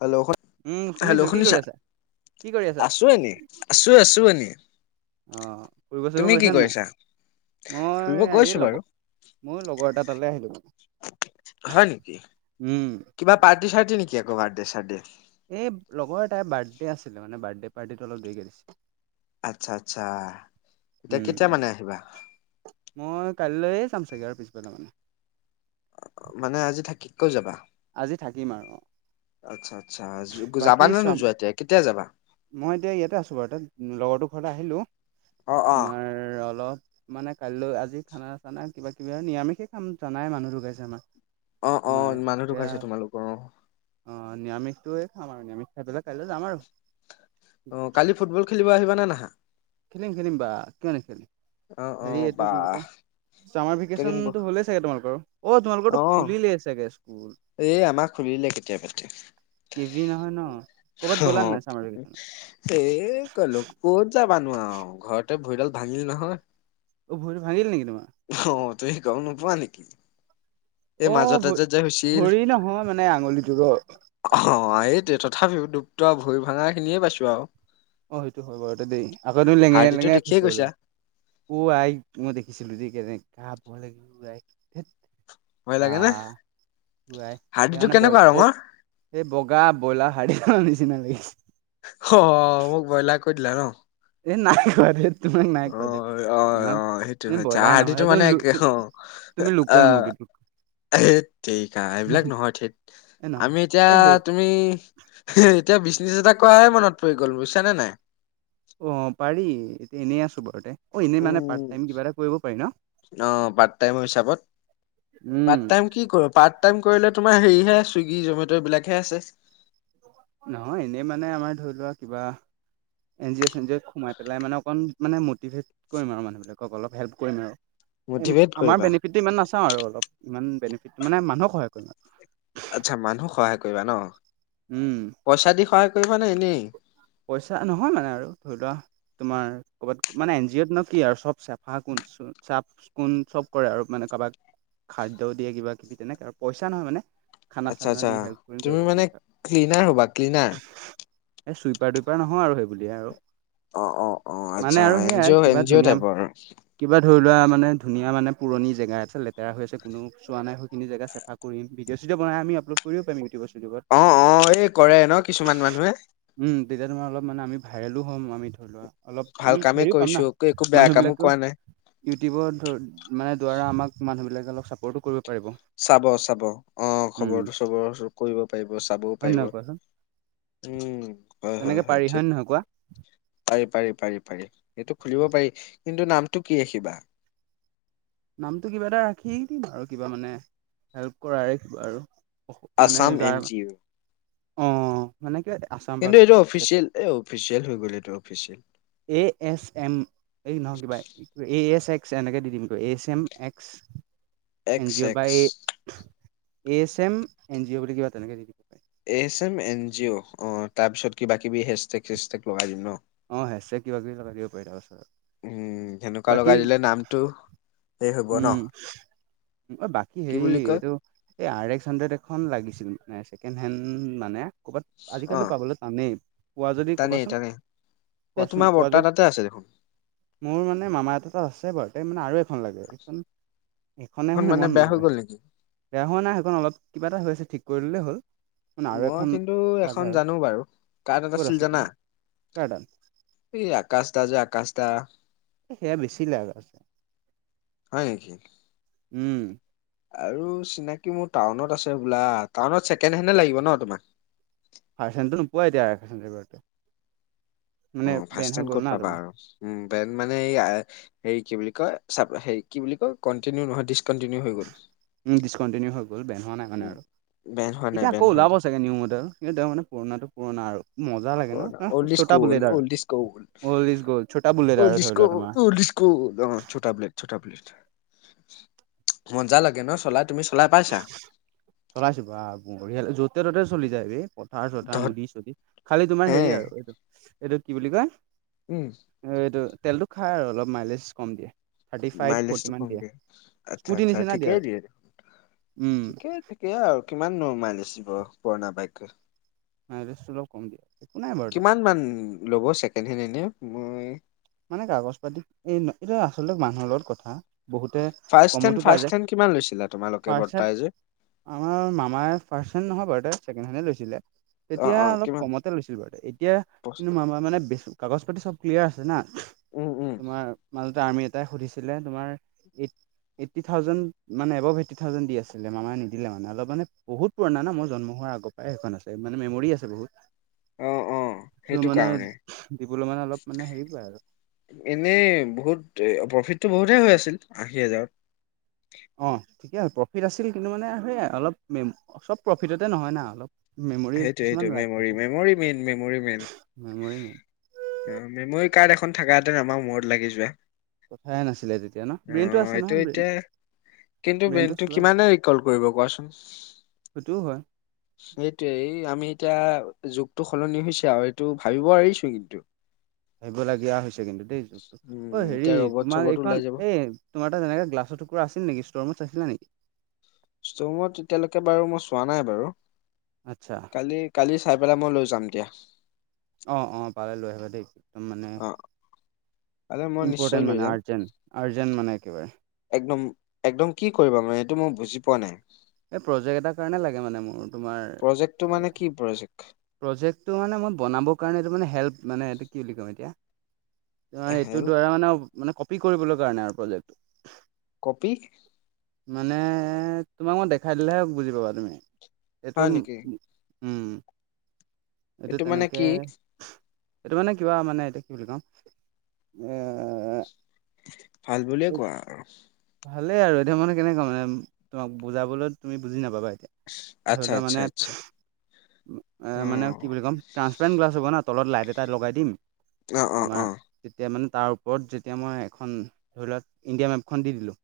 Hello, [unintelligible] উম শুনিছো hello, কি কৰি শুনিছা? আছা কি কৰি আছা আছোঁ এনে আছোঁ - আছোঁ এনে। অহ, ফুৰিব -চুৰিব গৈছা নে নাই ফুৰিব মই গৈছো এই লগ বাৰু। ময়ো লগৰ এটা তালে আহিলোঁ হয় নেকি? উম, কিবা পাৰ্টি- চাৰ্তি নেকি আকৌ বাৰ্থডে- চাৰ্থডে? এই লগৰ এটাই বাৰ্থডে আছিলে মানে বাৰ্থডে পাৰ্টি টো অলপ দেৰিকে দিছে। আচ্ছা -আচ্ছা এতিয়া কেতিয়া উম মানে আহিবা? মই কাইলৈ যাম চাগে আৰু পিছবেলা মানে। মানে আজি থাকি কৈ যাবা? আজি থাকিম আৰু। আচ্ছা -আচ্ছা জু বাকী যাবানে চাম নোযোৱা এতিয়া কেতিয়া যাবা? মই এতিয়া ইয়াতে আছোঁ বাৰু তাত লগৰটোৰ ঘৰত আহিলোঁ অ অ। তোমাৰ অলপ মানে কাইলৈ আজি খানা- চানা কিবা কিবি আৰ নিৰামিষে খাম জানাই মানুহ ঢুকাইছে আমাৰ। অ অ তোমাৰ মানুহ সেয়া ঢুকাইছে তোমালোকৰ অ, নিৰামিষটোয়ে খাম আৰু নিৰামিষ খাই পেলাই কাইলৈ যাম আৰু। অ, কালি ফুটবল খেলিব আহিবা নে নাহা? খেলিম -খেলিম বা কিয় নেখেলিম অ অ হেৰি এইটো কি বুলি বাহ কয় চামাৰ কেইদিন ব ভেকেচনটো হ'লে চাগে তোমালোকৰো অ, তোমালোকৰতো খুলিলেই চাগে স্কুল? এ আমা খোলিলে কেতিয়া বাতে। টি ভি নহয় ন' ক'বাত গ'লা নে নাই চামাৰ ভেকেচনত? এই ক'লো ক'ত যাবানো আও ঘৰতে ভৰিডাল ভাঙিল নহয়। অহ, ভৰিতো ভাঙিল নেকি তোমাৰ? অহ, তুমি গম নোপোৱা নেকি এই অ ভ মাজতে যে- যে হৈছে ভৰি নহয় মানে আঙুলিটোৰ অ, অহ, এইটোৱে তথাপিও দুপ্ত ভৰি ভাঙা খিনিয়ে পাইছো আৰু। অহ, সেইটো হয় বাৰু দেই আকৌ তুমি লেঙেৰাই- হাৰ্ডিটো লেঙেৰাই দেখিয়ে খোজকাঢ়িব গৈছা লাগিব। উ, আই মই দেখিছিলোঁ দেই কেনেকা ভয় লাগে উ, আই ধেত। ভয় বা লাগে নে উ, আই হাৰ্ডিটো সেইকাৰণে কেনেকুৱা বইল ৰঙৰ [unintelligible] এই বগা বইলাৰ হাৰ্ডি খোৱা নিচিনা লাগিছে। স মোক বইলাৰ কৈ দিলা ন'? এ নাই কোৱা ধেত। তোমাক নাই অ কোৱা দে অ অ তোমাক সেইটো তুমি আচ্ছা বইলাৰ হাৰ্ডিটো নহয় মানে একে অ [unintelligible] তুমি লোকেল মুৰ্গীতো। এহেট তেৰিকা এইবিলাক নহয় থেত এ নহয় আমি এতিয়া এ সেই তুমি [unintelligible] এতিয়া বিজনিছ এটা কৰাহে মনত পৰি গ'ল বুজিছা নে নাই? অহ, পাৰি এতিয়া এনেই আছো বাৰুতে অ, এনেই মানে পাৰ্ট টাইম কিবাএটা কৰিব পাৰি ন'? অহ, পাৰ্ট টাইমৰ হিচাপত পাৰ্ট টাইম কি কৰো পাৰ্ট পাৰ্ট টাইম কৰিলে তোমাৰ হেৰিহে চুইগী, জমেট এইবিলাকহে আছে? নহয় এনেই মানে আমাৰ ধৰি লোৱা কিবা এন জি অ', চেন জি অ'ত সোমাই পেলাই মানে অকণ মানে মটিভেট কৰিম আৰু মানুহবিলাকক অলপ হেল্প কৰিম আৰু মটিভেট আমাৰ কৰিবা বেনিফিট বেছি ইমান নাচাও আৰু অলপ। ইমান বেনিফিট মানে মানুহক সহায় কৰিম। আচ্ছা মানুহক সহায় কৰিবা ন? উম। পইচা দি সহায় কৰিবা নে এনেই? পইচা নহয় মানে আৰু ধৰি লোৱা তোমাৰ কবাত মানে এন জি অ'ত ন কি আৰু চব চেফা কোন চ চাফ চিকুন চব কৰে আৰু মানে কাবাক খাদ্য দিয়ে কিবা-কিবি তেনেকে আৰু পইচা নহয় মানে খানা আচ্ছা চানা আচ্ছা দি হেল্প কৰিম কিবা তুমি কিবি মানে তেনেকে ক্লিনাৰ হ'বা ক্লিনাৰ। এ চুইপাৰ দুইপাৰ নহও আৰু সেই বুলিয়ে আৰু। অহ অহ অহ মানে আচ্ছা আৰু এন জি সেয়াই অ' এন কিবা জি অ' ধুনীয়া টাইপৰ আৰু। কিবা ধৰি লোৱা মানে ধুনীয়া মানে পুৰণি জেগা আছে লেতেৰা হৈ আছে কোনোও চোৱা নাই সেইখিনি জেগা চেফা কৰিম। ভিডিঅ' চিডিঅ বনাই আমি আপলোড কৰিব পাৰিম ইউটিউবত চিউটিউবত। অহ অহ এই কৰে ন কিছুমান মানুহে? উম তেতিয়া তোমাৰ অলপমানে আমি ভাইৰেলো হ'ম আমি ধৰি লোৱা অলপ ভাল আমি কামেই হেৰিও পাম কৰিছো না একো বেয়া কামো মানুহবিলাকতো কোৱা নাই ইউটিউবত ধৰ মানে দোৱাৰা আমাক মানুহবিলাক চাপৰ্টো কৰিব পাৰিব চাব চাব অঁ উম খবৰটো চবৰ কৰিব পাৰিব, চাবওঁ হয় পাৰিব। নহয় কোৱাচোন উম। তেনেকে পাৰি হয় নহয় কোৱা? পাৰি পাৰি পাৰি পাৰি সেইটো খুলিব পাৰি কিন্তু নামটো কি ৰাখিবা? নামটো কিবা এটা ৰাখি দিম আৰু কিবা মানে হেল্প কৰা ৰাখিব আৰু। মানে আছাম এন যাৰ জি অ' অহ মানে কে আছাম কিন্তু বা এইটো অফিচিয়েল এ অফিচিয়েল হৈ গ'ল এইটো অফিচিয়েল। A S M. এই নহয় কিবা এ এছ এক্স এনেকে দি দিম ক H M X N X G O বা X A S M N G O বুলি কিবা তেনেকে দি দিব পাৰি। A S M N G অ' অহ তাৰ পিছত কিবা কিবি হেচ-টেক চেচ-টেক লগাই দিম ন? অহ হেচ-টেক কিবা কিবি লগাই দিব পাৰি তাৰ পিছত। উম সেনেকুৱা লগাই দিলে নামটো সেই হব ন? উম অ বাকী কি হেৰি বুলি কয় এইটো এই আৰ এক্স হান্ড্ৰেড এখন লাগিছিল মানে ছেকেণ্ড হেণ্ড মানে। ক'বাত অ' আজিকালিতো পাবলৈ টানেই, পোৱা যদি টানেই ক'বাচোন। টানেই এই কোৱাচোন তোমাৰ পোৱা বৰ্তা যদি তাতে আছে দেখোন। মোৰ মান মামা এটা তাত আছে বাৰু তে মানে আৰু এখন লাগে। এইখন এখনে এখন মানে মন বেয়া হৈ নভৰে। গ'ল নেকি? বেয়া হোৱা নাই সেইখন অলপ কিবা এটা হৈ আছে ঠিক কৰি ললেই হ'ল। মানে আৰু মই এখন কিন্তু লাগে এখন আৰু জানো বাৰু। কাৰ তাত ক'ত আছে আছিল কোৱা জানা? কাৰ্টন এই আকাশ দা যে আকাশ দা। সেয়া বেছি লাগা আছে, হয় নেকি? উম। আৰু চিনাকি মোৰ টাউনত আছে বোলা, টাউনত ছেকেণ্ড হেণ্ডে লাগিব ন তোমাক? পাৰ্চেণ্টো নোপোৱো এতিয়া [unintelligible] অ মানে ফাৰ্ষ্ট বেন টাইম হৈ ক'ত গ'ল না পাবা তোমাৰ। আৰু উম বেন মানে এই আৰ হেই কি বুলি কয় চাক হেৰি কি বুলি কয় কণ্টিনিউ নহয়, ডিচকন্টিনিউ হৈ গল। উম ডিচকণ্টিনিউ হৈ গ'ল বেন হোৱা নাই মানে আৰু। বেন হোৱা নাই এতিয়া আকৌ বেন হোৱা ওলাব নাই চা গে নিউ মডেল কিন্তু তেওঁ মানে পুৰণাটো পুৰণা আৰু। মজা লাগে ন পুৰণা অল্ড ইজ চটা গ'ল্ড বুলেট আৰু। Old is gold old is gold চটা বুলেট আৰু ধৰি লোৱা তোমাৰ। হু অ চটা বুলেট চটা বুলেট। মজা লাগে ন চলায়? তুমি চলাই পাইছা? চলাইছো বা বঢ়িয়া লাগে, য'তে ত'তে চলি যায় ৰে। পথাৰ-চথাৰ, তহঁত নদী-চদী, খালি তোমাৰ হে হেৰি আৰু এইটো, এইটো কি বুলি কয়? উম। এইটো তেলটো খাই আৰু অলপ মাইলেজ কম দিয়ে। থাৰ্টি ফাইভ, ফ্ৰৰ্টি মাইলেজটো মান কম দিয়ে, স্কুটি নিচিনা দিয়ে আৰু। উম ঠিকে-ঠিকে আৰু কিমাননো মাইলেজ দিব পুৰণা বাইকে। মাইলেজ টু অলপ কম দিয়ে। একো নাই বাৰু কিমান মান ল'ব ছেকেণ্ড হেণ্ড এনে? মই মানে কাগজ পাতি, এই এইটো আচলতে মানুহৰ লগত কথা। বহুতে ফাৰ্ষ্ট হেণ্ড কমতো পাই ফাৰ্ষ্ট যায়। হেণ্ড কিমান লৈছিলা তোমালোকে ফাষ্ট হেণ্ড বৰ্তাই যে আমাৰ মামাৰ ফাৰ্ষ্ট হেণ্ড নহয় বাৰু দে, ছেকেণ্ড হেণ্ডে লৈছিলে। অ তেতিয়া অ অলপ কিমান কমতে লৈছিলোঁ বাৰু। এতিয়া পচ- কিন্তু মামাৰ মানে বেছ কাগজ পাতি চব ক্লিয়াৰ আছে না। উম উম তোমাৰ মাজতে আৰ্মী এটাই সুধিছিলে, তোমাৰ এইট এইটি থাউজেণ্ড মানে এভ এইটি থাউজেণ্ড দি আছিলে। মামায়ে নিদিলে মানে অলপ মানে বহুত। পুৰণা ন মই জন্ম হোৱা আগৰ পৰাই এইখন আছে, মানে মেমৰি আছে বহুত। [unintelligible] অ বস্তুটো সেইটো মানে, কাৰণে দিবলৈ মানে, অলপ মানে হেৰি পাই আৰু। এনেই বহুত এ প্ৰফিটো বহুতে হৈ আছিল আশী হাজাৰত। অ, ঠিকে প্ৰফিট আছিল কিন্তু মানে সেইয়া অলপ, চব প্ৰফিটতে নহয় না অলপ। মেমৰি কিছুমান সেইটোৱে-সেইটোৱে, লাগ মেমৰি, থাকে memory main, memory main. Memory main অ, মেমৰি কাৰ্ড এখন থাকাহেতেন আমাৰ মূৰত লাগি যোৱা। কথাই নাছিলে তেতিয়া ন, অ ব্ৰেইনটো আছে এইটো নহয়, এতিয়া ব্ৰেইনটো। কিন্তু ব্ৰেইনটো কিমানে ৰিকল কৰিব কোৱাচোন? সেইটোও হয়। এতিয়া এই আমি এতিয়া যুগটো সলনি হৈছে আৰু এইটো ভাবিব পাৰিছো কিন্তু। ভাবিবলগীয়া হৈছে কিন্তু দেই যুগটো। অ, উম হেৰি এতিয়া ৰবট তোমাৰ চবত ওলাই এইখন যাব এ তোমাৰ তাত এনে গ্লাছৰ টোকোৰা আছিল নেকি? ষ্ট'ৰুমত চাইছিলা নেকি? ষ্ট'ৰুমত এতিয়ালৈকে বাৰু মই চোৱা নাই বাৰু। আচ্ছা। কালি, কালি চাই পেলাই মই লৈ যাম দিয়া। অ-অ, পালে লৈ আহিবা দেই। একদম মানে অ কাইলৈ মই নিশ্চয় ইম্পৰ্টেণ্ট লৈ মানে যাম আৰ্জেণ্ট, আৰ্জেণ্ট মানে একেবাৰে। একদম একদম কি কৰিবা মানে এইটো মই বুজি পোৱা নাই? এই প্ৰজেক্ট এটাৰ কাৰণে লাগে মানে মোৰ তোমাৰ প্ৰজেক্টটো মানে কি প্ৰজেক্ট? প্ৰজেক্টটো মানে মই বনাব কাৰণে এইটো মানে হেল্প মানে এইটো কি বুলি ক'ম এতিয়া? এইটোৰ হেল্প দ্বাৰা মানে মানে কপি কৰিবলৈ কাৰণে আৰু প্ৰজেক্টটো। কপি? মানে তোমাক মই দেখাই দিলেহে বুজি পাবা তুমি? এইটো হয় নেকি উম' এইটো মানে তেনেকে কি এইটো মানে কিবা মানে এতিয়া কি বুলি কম এ ভাল বুলিয়ে কোৱা আৰু। ভালেই আৰু এতিয়া মানে কেনেকুৱা মানে তোমাক বুজাবলৈ, তুমি বুজি নাপাবা এতিয়া? ধৰি আচ্ছা লোৱা আচ্ছা মানে আচ্ছা অ মানে কি বুলি ক'ম ট্ৰান্সপেৰেণ্ট গ্লাছ হ'ব না, তলত লাইট এটা লগাই দিম। অ, অ, তোমাৰ অ। তেতিয়া মানে তাৰ ওপৰত যেতিয়া মই এখন ধৰি লোৱা ইণ্ডিয়া মেপখন দি দিলোঁ।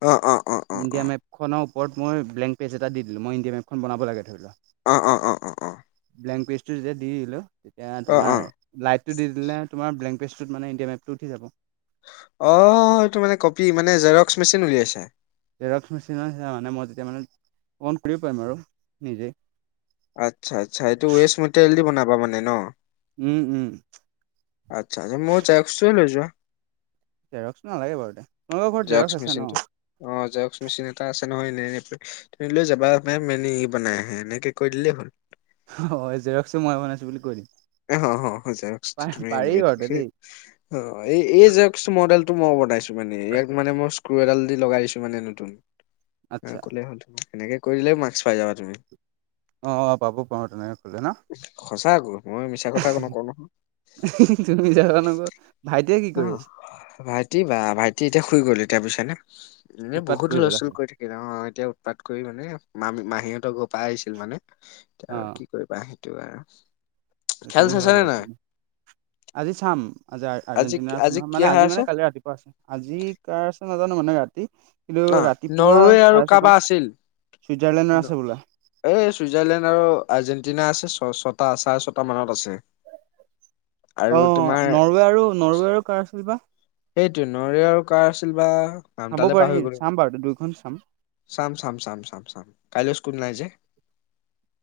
অ, অ। অ ইণ্ডিয়া মেপখনৰ ওপৰত মই ব্লেংক পেজ এটা দি দিলো, মই ইণ্ডিয়া মেপখন বনাব লাগে ধৰি লোৱা। অ, অ, অ, অ, অ। ব্লেংক পেজটো যেতিয়া দি দিলোঁ তেতিয়া অ অ অ তোমাৰ লাইটটো দি দিলা তোমাৰ ব্লেংক পেজটোত মানে ইণ্ডিয়া মেপটো উঠি যাব', অহওওও', এইটো মানে কপি মানে জেৰক্স মেচিন উলিয়াইছা', জেৰক্স মেচিনৰ নিচিনা মানে মই তেতিয়া মানে, অন কৰিব পাৰিম আৰু নিজেয়ে', আচ্ছা - আচ্ছা, এইটো ৱেষ্ট মেটেৰিয়েল দি বনাবা মানে ন? উম', - উম', আচ্ছা, লাগিলে মোৰ জেৰেক্সটো লৈ যোৱা', জেৰক্সটো নালাগে বাৰু এতিয়া, তোমালোকৰ ঘৰত জেৰক্স আছে ন? অহ', জেৰক্স মিচিন এটা আছে নহয় এনে-এনে পৰি', তুমি লৈ যাবা, 'মেম' মেইনে ইয়েহ বানায়া হে' এনেকে কৈ দিলেই হ'ল ', হ', -হয়, জেৰক্সটো মই বনাইছোঁ বুলি কৈ দিম, অ', পা - পাৰি বাৰুতে দেই', হয় ', অ', -হয়', - এই - এই জেৰক্স মডেলটো মই বনাইছোঁ মানে ইয়াক মানে মই স্ক্ৰু এডাল দি লগাই দিছোঁ মানে নতুন', ন এনেকে আচ্ছা ক'লে হ'ল তুমি, সেনেকে কৰি দিলে মাৰ্কচ পাই যাবা তুমি', অ', - অ', পাব পাৰোঁ তেনেকে খোলে ন, সঁচা আকৌ মই মিছা কথা একো উহুম', নকওঁ নহয়। হুহুহু', তুমি মিছা কথা নকবা, ভাইটিয়ে কি কৰি অ', আছে? ভাইটি বা ভাইটি এতিয়া শুই গ'ল এতিয়া বুইছা নে, এনে উৎপাত বহুত হুলস্থুল পেলাইছে কৰি থাকে', কেতিয়া অ', এতিয়া উৎপাত কৰি মানে, মামী-মাহীহঁতৰ ঘৰৰ পাই আহিছিল মানে, এতিয়া অ আৰু কি? কি কৰিবা সেইটো আৰু', এইটো খেল হয় চাইছা নে বাৰু নাই? তেন্তে, আজি চাম', আজাৰ - আজি আৰ্জেণ্টিনাৰ আছে নহয় কি মানে আহা আজি আছে মানে কালি ৰাতিপুৱা আছে আজি কাৰ আছে নাজানোঁ মানে ৰাতি', কিন্তু অ', ৰাতিপুৱা নৰৱে চ', - আৰু চাৰে ছটা কাৰোবাৰ অ', আছিল। চুইজাৰলেণ্ডৰ আছে বোলে', এই চুইজাৰলেণ্ড আৰু আৰ্জেণ্টিনা আছে ছয়- ছটা- চাৰে ছটা মানত আছে', আৰু অহ', তোমাৰ নৰৱে আৰু নৰৱে আৰু কাৰ আছিল বা? সেইটোৱে নৰৱে আৰু কাৰ আছিল বা? চাব নামডালে পাৰি, পাহৰি গলো চাম বাৰু দুইখন চাম', চাম- চাম- চাম -চাম -চাম, কাইলৈ স্কুল নাই যে',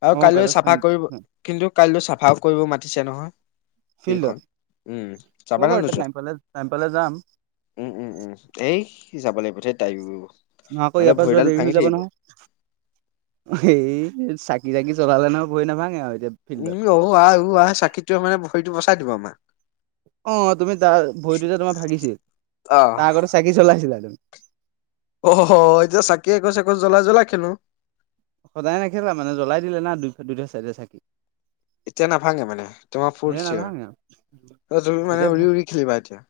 আৰু অ কাইলৈ চাম চাফা কৰিব, কিন্তু কাইলৈ চাফাও কৰিব মাতিছে নহয়? ফিল্ডত ফিল্ডখন, উম', হ'ব যাবা নে বাৰু নোযোৱা? টাইম পালে টাইম পালে যাম', উম', - উম', - উম', এই যাব লাগিব এতিয়া তাইও', ন আকৌ নহ'লে ইয়াৰ পৰা যোৱা ভৰিডাল দেৰি ভাঙি হৈ যাব থাকিব নহয়? হি়ঃ-হিঃ', হেই চাকি - তাকি জ্বলালে নহয়, ভৰি নাভাঙে আৰু এতিয়া', ফিল্ডত উম', - ই', - অ', - আহ', - উ', - আহ', চাকিটো মানে ভৰিটো বচাই দিব আমাৰ', অ', তুমি তাৰ ভৰিটো যে তোমাৰ ভাঙিছিল, অহ তাৰ আগতে চাকি চলাইছিলা তুমি? অ', হ- হ এতিয়া চাকি একোজ-একোজ জ্বলাই- জ্বলাই খেলোঁ', সদায় নেখেলে মানে জ্বলাই দিলে না দুই-দুইটা চাইডে চাকি', তেতিয়া নাভাঙে মানে তোমাৰ এ ফুল চিয়ৰ, নাভাঙে আৰু অ', তুমি মানে এতিয়া উৰি- উৰি খেলিবা এতিয়া',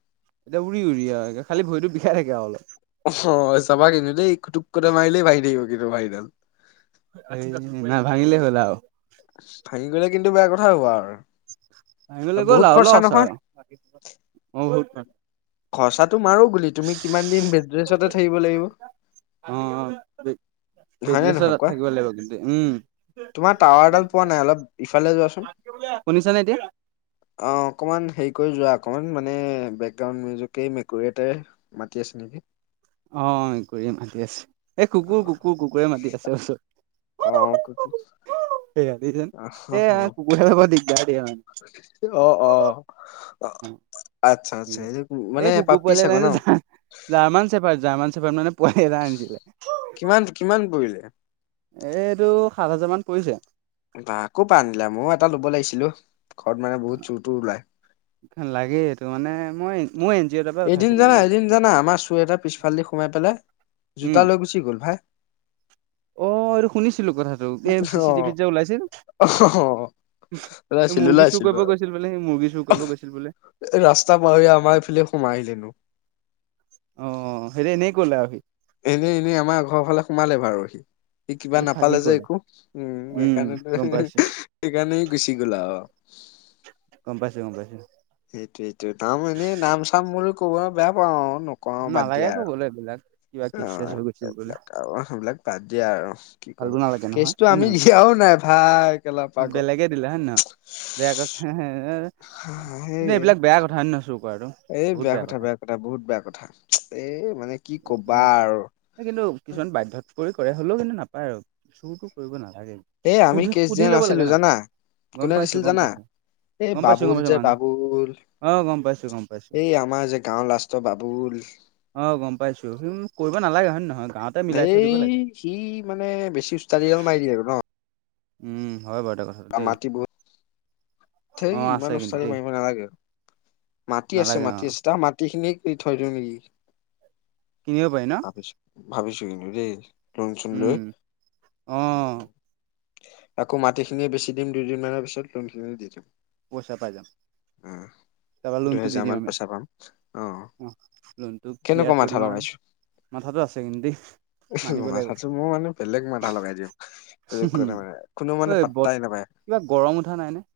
এতিয়া উৰি- উৰি আৰু একে, খালি ভৰিটো বিষাই থাকে আৰু অলপ', অহ', হ', চাবা কিন্তু দেই কুটুককুটা মাৰিলেই ভাঙি থাকিব কিন্তু ভৰিডাল', ছিজনত', না ভাঙিলে হ'ল আওঁ', ভাঙি গ'লে কিন্তু বেয়া কথা হ'ব আৰু', ভাঙি গ'লে গ'ল বহুত আৰু খৰচা ল', নহয় চালা, বাকী খৰচা, অহ', বহুত আৰু', খৰচাটো মাৰোঁ গোলি, তুমি কিমান দিন বেডৰেষ্টততে থাকিব লাগিব', অ হয় নে পেটছত নহয় কোৱা, থাকিব লাগিব কিন্তু উম তোমাৰ টাৱাৰডাল পোৱা নাই অলপ', ইফালে যোৱাচোন', শুনিছা নে এতিয়া? অ', অকমান হেৰি কৰি যোৱা অকমান মানে বেকগ্ৰাউণ্ড মিউজি', মিউজিকেই, এই মেকুৰী এটাই মাতি আছে নেকি? অ', মেকুৰীয়ে মাতি আছে, এ কুকুৰ-কুকুৰ-কুকুৰে মাতি আছে অহ', চ', অ', কুকুৰ', সেয়া দেখিছানে এইয়া কুকুৰবিলাক বৰ দিগদাৰ দিয়ে মানে। অ', অ', আচ্ছা। এইটো মানে এই কুকুৰ পাপি চাগৈ পোৱালি ন [unintelligible] জাৰ্মান ছেপাৰ -জাৰ্মান ছেপাৰ মানে পোৱালি এটা আনিছিলে। কিমান -কিমান পৰিলে? এইটো সাত হাজাৰ মান পৰিছে। বাহ কৰ পা আনিলা? ময়ো এটা ল'ব লাগিছিল অ, ঘৰত মানে বহুত চুৰ তুৰ ওলাই। লাগে এইটো মানে মই মই ইঞ্জিঅ এটা পা এদিন জানা -এদিন জানা আমাৰ চুৰ এটা পিছফালদি সোমাই পেলে জোতা উম লৈ গুচি গ'ল ভাই। অ', এইটো শুনিছিলোঁ কথাটো এ অ চি-চি টিভিত যে ওলাইছিল। অ এ ওলাইছিলো মুৰ্গী চুৰ ওলাইছিলো কৰিব গৈছিল বোলে সি মুৰ্গী চুৰ কৰিব গৈছিল বোলে। ৰাস্তা পাহৰি আমাৰ এইফালে সোমাই আহিলেনো। অ', হেতু এনেই কলে আৰু সি। এনে -এনে আমাৰ ঘৰৰ ফালে সোমালে বাৰু সি -সি কিবা এইটো ফাঁকি নাপালে যে ক'লে একো। উম, উম এইকাৰনেটো গম পাইছো [unintelligible] সেইকাৰনে ই গুচি গ'ল আও। গম পাইছোঁ-গম পাইছোঁ। সেইটোয়েইটো নাম এনেই নাম চাম বুলি ক'ব বেয়া পাওঁ আৰু। নকওঁ বাদ নালাগে দিয়া আৰু কবলৈ এইবিলাক কিবা কেস অ ছেচ হৈ গৈছিল বোলে। এইবিলাক আৰু সেইবিলাক বাদ দিয়ে আৰু কি কৰিব। ভালতো নালাগে নহয় কেচটো হয় নে আমি নহয় দিয়াও নাই ভাই কেলা পাগল বেলেগে দিলে হ'য় নাই বাৰু? বেয়া কথা [unintelligible] কিন্তু সেই এইবিলাক বেয়া কথা হয় নে নহয় চুৰ কৰাটো? এই বেয়া কথা- বেয়া কথা বহুত বেয়া কথা, এই মানে কি কথা ক'বা আৰু। কিন্তু কিছুমান বাধ্যত পৰি কৰে হ'লেও কিন্তু নাপায় আৰু, চুৰটো কৰিব নালাগে। এ আমি সুধি কেচ সুধি দিয়া ল'ব লাগে নাছিলোঁ ন জানা, গম কোনে পাইছো দিছিল গম জানা? পাইছো এই গম পাইছো গম বাবুল পাইছো যে মানুহ বাবুল? অ', গম পাইছোঁ। এই আমাৰ যে গাঁওৰ লাষ্টৰ বাবুল? অ', গম পাইছোঁ [unintelligible] কৰিব নালাগে হয় নে নহয়, গাঁৱত এই সি মানে বেছি উচষ্টাদিডাল মাৰি দিয়ে আৰু ন? উম, হয় বাৰু কথাটো তাৰ দেই মাটি বহুত অ থেই আছে ইমান কিন্তু উষ্টাদী দেই মাৰিব নালাগে। মাটি নালাগে অ আছে-মাটি আছে তাৰ মাটিখিনি [unintelligible] থৈ দিওঁ নেকি? কিনিব পাৰি ন? ভাবিছোঁ কিন্তু দেই লোণ চুন লৈ। উম অ আকৌ মাটিখিনিয়ে বেছি দিম দুইদিনমানৰ পিছত লোনখিনিও দি দিম। পইচা পাই যাম। তাৰপৰা [inaudible] লোনটো দি দুহেজাৰ দিম মান আমি পইচা পাম অ', লোনটো ক্লিয়াৰ কেনেকুৱা কৰি দিম মাথা আৰু লগাইছো? মাথাটো আছে কিন্তু দেই। উম, মানিব লাগিব মাথাটো মোৰ মানে বেলেগ মাথা লগাই দিওঁ মানে কোনো ঐ মানে বত পাতটাই নাপায়। কিবা গৰম উঠা নাই নে?